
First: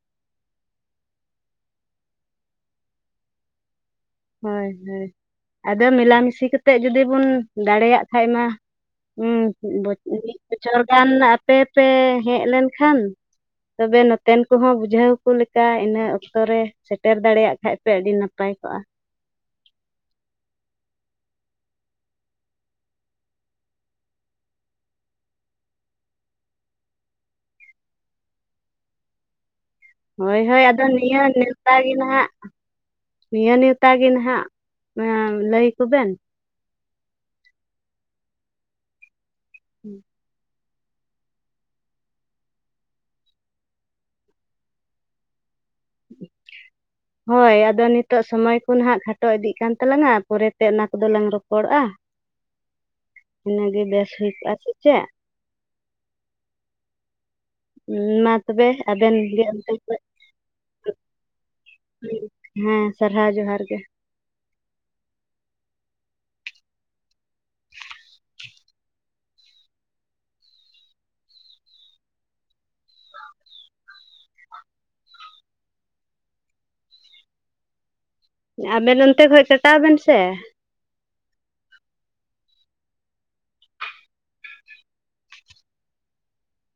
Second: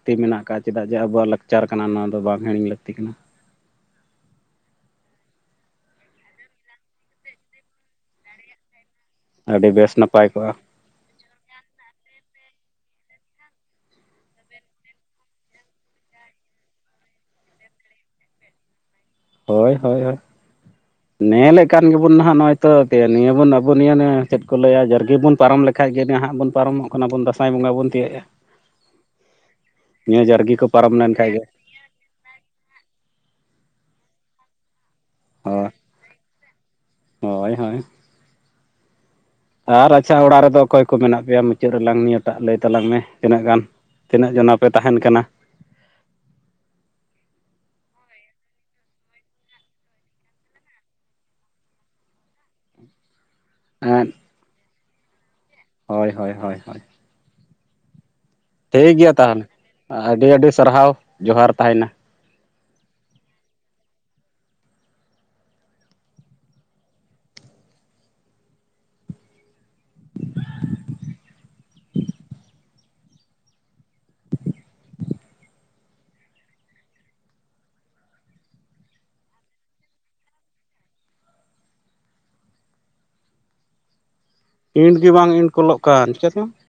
ᱪᱮᱫᱟᱜ ᱡᱮ ᱟᱵᱚᱣᱟᱜ ᱞᱟᱠᱪᱟᱨ ᱠᱟᱱᱟ ᱱᱚᱣᱟ ᱫᱚ ᱵᱟᱝ ᱦᱤᱲᱤᱧ ᱞᱟᱹᱠᱛᱤ ᱠᱟᱱᱟ᱾ ᱦᱳᱭ ᱦᱳᱭ ᱟᱫᱚ ᱢᱮᱞᱟ ᱢᱤᱥᱤ ᱠᱟᱛᱮᱫ ᱡᱩᱫᱤ ᱵᱚᱱ ᱫᱟᱲᱮᱭᱟᱜ ᱠᱷᱟᱱ ᱢᱟ ᱟᱹᱰᱤ ᱦᱩᱸ ᱵᱮᱥ ᱵᱚᱪᱽ ᱢᱤᱫ ᱱᱟᱯᱟᱭ ᱠᱚᱜᱼᱟ ᱵᱚᱪᱷᱚᱨ ᱜᱟᱱ ᱟᱯᱮ ᱯᱮ ᱦᱮᱡ ᱞᱮᱱᱠᱷᱟᱱ ᱛᱚᱵᱮ ᱱᱚᱛᱮᱱ ᱠᱚᱦᱚᱸ ᱵᱩᱡᱷᱟᱹᱣ ᱠᱚ ᱞᱮᱠᱟ ᱤᱱᱟᱹ ᱚᱠᱛᱚ ᱨᱮ ᱥᱮᱴᱮᱨ ᱫᱟᱲᱮᱭᱟᱜ ᱠᱷᱟᱱᱡ ᱯᱮ ᱟᱹᱰᱤ ᱱᱟᱯᱟᱭ ᱠᱚᱜᱼᱟ᱾ ᱦᱳᱭ ᱦᱳᱭ ᱦᱳᱭ᱾ ᱱᱮᱞ ᱞᱮᱠᱟᱱ ᱜᱮᱵᱚᱱ ᱱᱟᱦᱟᱜ ᱱᱚᱜᱼᱚᱭ ᱛᱚ ᱱᱤᱭᱟᱹᱵᱚᱱ ᱟᱵᱚ ᱱᱤᱭᱟᱹᱮ ᱪᱮᱫ ᱠᱚ ᱞᱟᱹᱭᱟ ᱡᱟᱨᱜᱮᱵᱚᱱ ᱯᱟᱨᱚᱢ ᱞᱮᱠᱷᱟᱡ ᱜᱮ ᱱᱟᱦᱟᱜ ᱵᱚᱱ ᱯᱟᱨᱚᱢᱚᱜ ᱠᱟᱱᱟᱵᱚᱱ ᱫᱟᱸᱥᱟᱭ ᱵᱚᱸᱜᱟ ᱵᱚᱱ ᱛᱤᱭᱮᱜᱼᱟ᱾ ᱱᱤᱭᱟᱹ ᱦᱳᱭ ᱡᱟᱨᱜᱤ ᱦᱳᱭ ᱠᱚ ᱟᱫᱚ ᱯᱟᱨᱚᱢ ᱱᱤᱭᱟᱹ ᱞᱮᱱᱠᱷᱟᱡ ᱜᱮ᱾ ᱱᱮᱣᱛᱟ ᱱᱟᱦᱟᱜ ᱱᱤᱭᱟᱹ ᱱᱮᱣᱛᱟ ᱜᱮ ᱱᱟᱦᱟᱜ ᱦᱳᱭ ᱞᱟᱹᱭᱠᱚᱵᱮᱱ᱾ ᱦᱳᱭ ᱦᱳᱭ ᱾ ᱟᱨ ᱟᱪᱪᱷᱟ ᱚᱲᱟᱜ ᱨᱮᱫᱚ ᱚᱠᱚᱭ ᱠᱚ ᱢᱮᱱᱟᱜ ᱯᱮᱭᱟ ᱢᱩᱪᱟᱹᱫ ᱨᱮᱞᱟᱝ ᱱᱤᱭᱟᱹᱴᱟᱜ ᱞᱟᱹᱭ ᱛᱟᱞᱟᱝ ᱢᱮ, ᱛᱤᱱᱟᱹᱜ ᱜᱟᱱ ᱛᱤᱱᱟᱹᱜ ᱡᱚᱱᱟ ᱯᱮ ᱛᱟᱦᱮᱱ ᱠᱟᱱᱟ? [inaudible] ᱦᱳᱭ ᱟᱫᱚ ᱱᱤᱛᱚᱜ ᱥᱚᱢᱚᱭ ᱠᱚ ᱱᱟᱦᱟᱜ ᱠᱷᱟᱴᱚ ᱤᱫᱤᱜ ᱠᱟᱱ ᱛᱟᱞᱟᱝᱼᱟ ᱯᱚᱨᱮᱛᱮ ᱚᱱᱟ ᱠᱚᱫᱚ ᱞᱟᱝ ᱨᱚᱯᱚᱲᱚᱜᱼᱟ ᱾ [inaudible] ᱤᱱᱟᱹᱜᱮ ᱵᱮᱥ ᱦᱩᱭ ᱠᱚᱜᱼᱟ ᱥᱮ ᱪᱮᱫ? ᱦᱳᱭ ᱦᱳᱭ ᱦᱳᱭ ᱦᱳᱭ ᱾ ᱢᱟ ᱛᱚᱵᱮ ᱜᱮᱭᱟ ᱟᱵᱮᱱ ᱜᱮ ᱛᱟᱦᱚᱞᱮ ᱚᱱᱛᱮ ᱠᱷᱚᱡ ᱟᱹᱰᱤ ᱟᱹᱰᱤ ᱥᱟᱨᱦᱟᱣ ᱡᱚᱦᱟᱨ ᱛᱟᱦᱮᱱᱟ [inaudible] ᱦᱮᱸ, ᱥᱟᱨᱦᱟᱣ ᱡᱚᱦᱟᱨ ᱜᱮ ᱾ ᱟᱵᱮᱱ ᱚᱱᱛᱮ ᱠᱷᱚᱡ ᱠᱟᱴᱟᱣ ᱵᱮᱱ ᱥᱮ ᱾ ᱤᱱᱴ ᱜᱮ ᱵᱟᱝ ᱤᱱᱴ ᱠᱚᱞᱚᱜ ᱠᱟᱱ ᱪᱤᱠᱟ ᱪᱚ!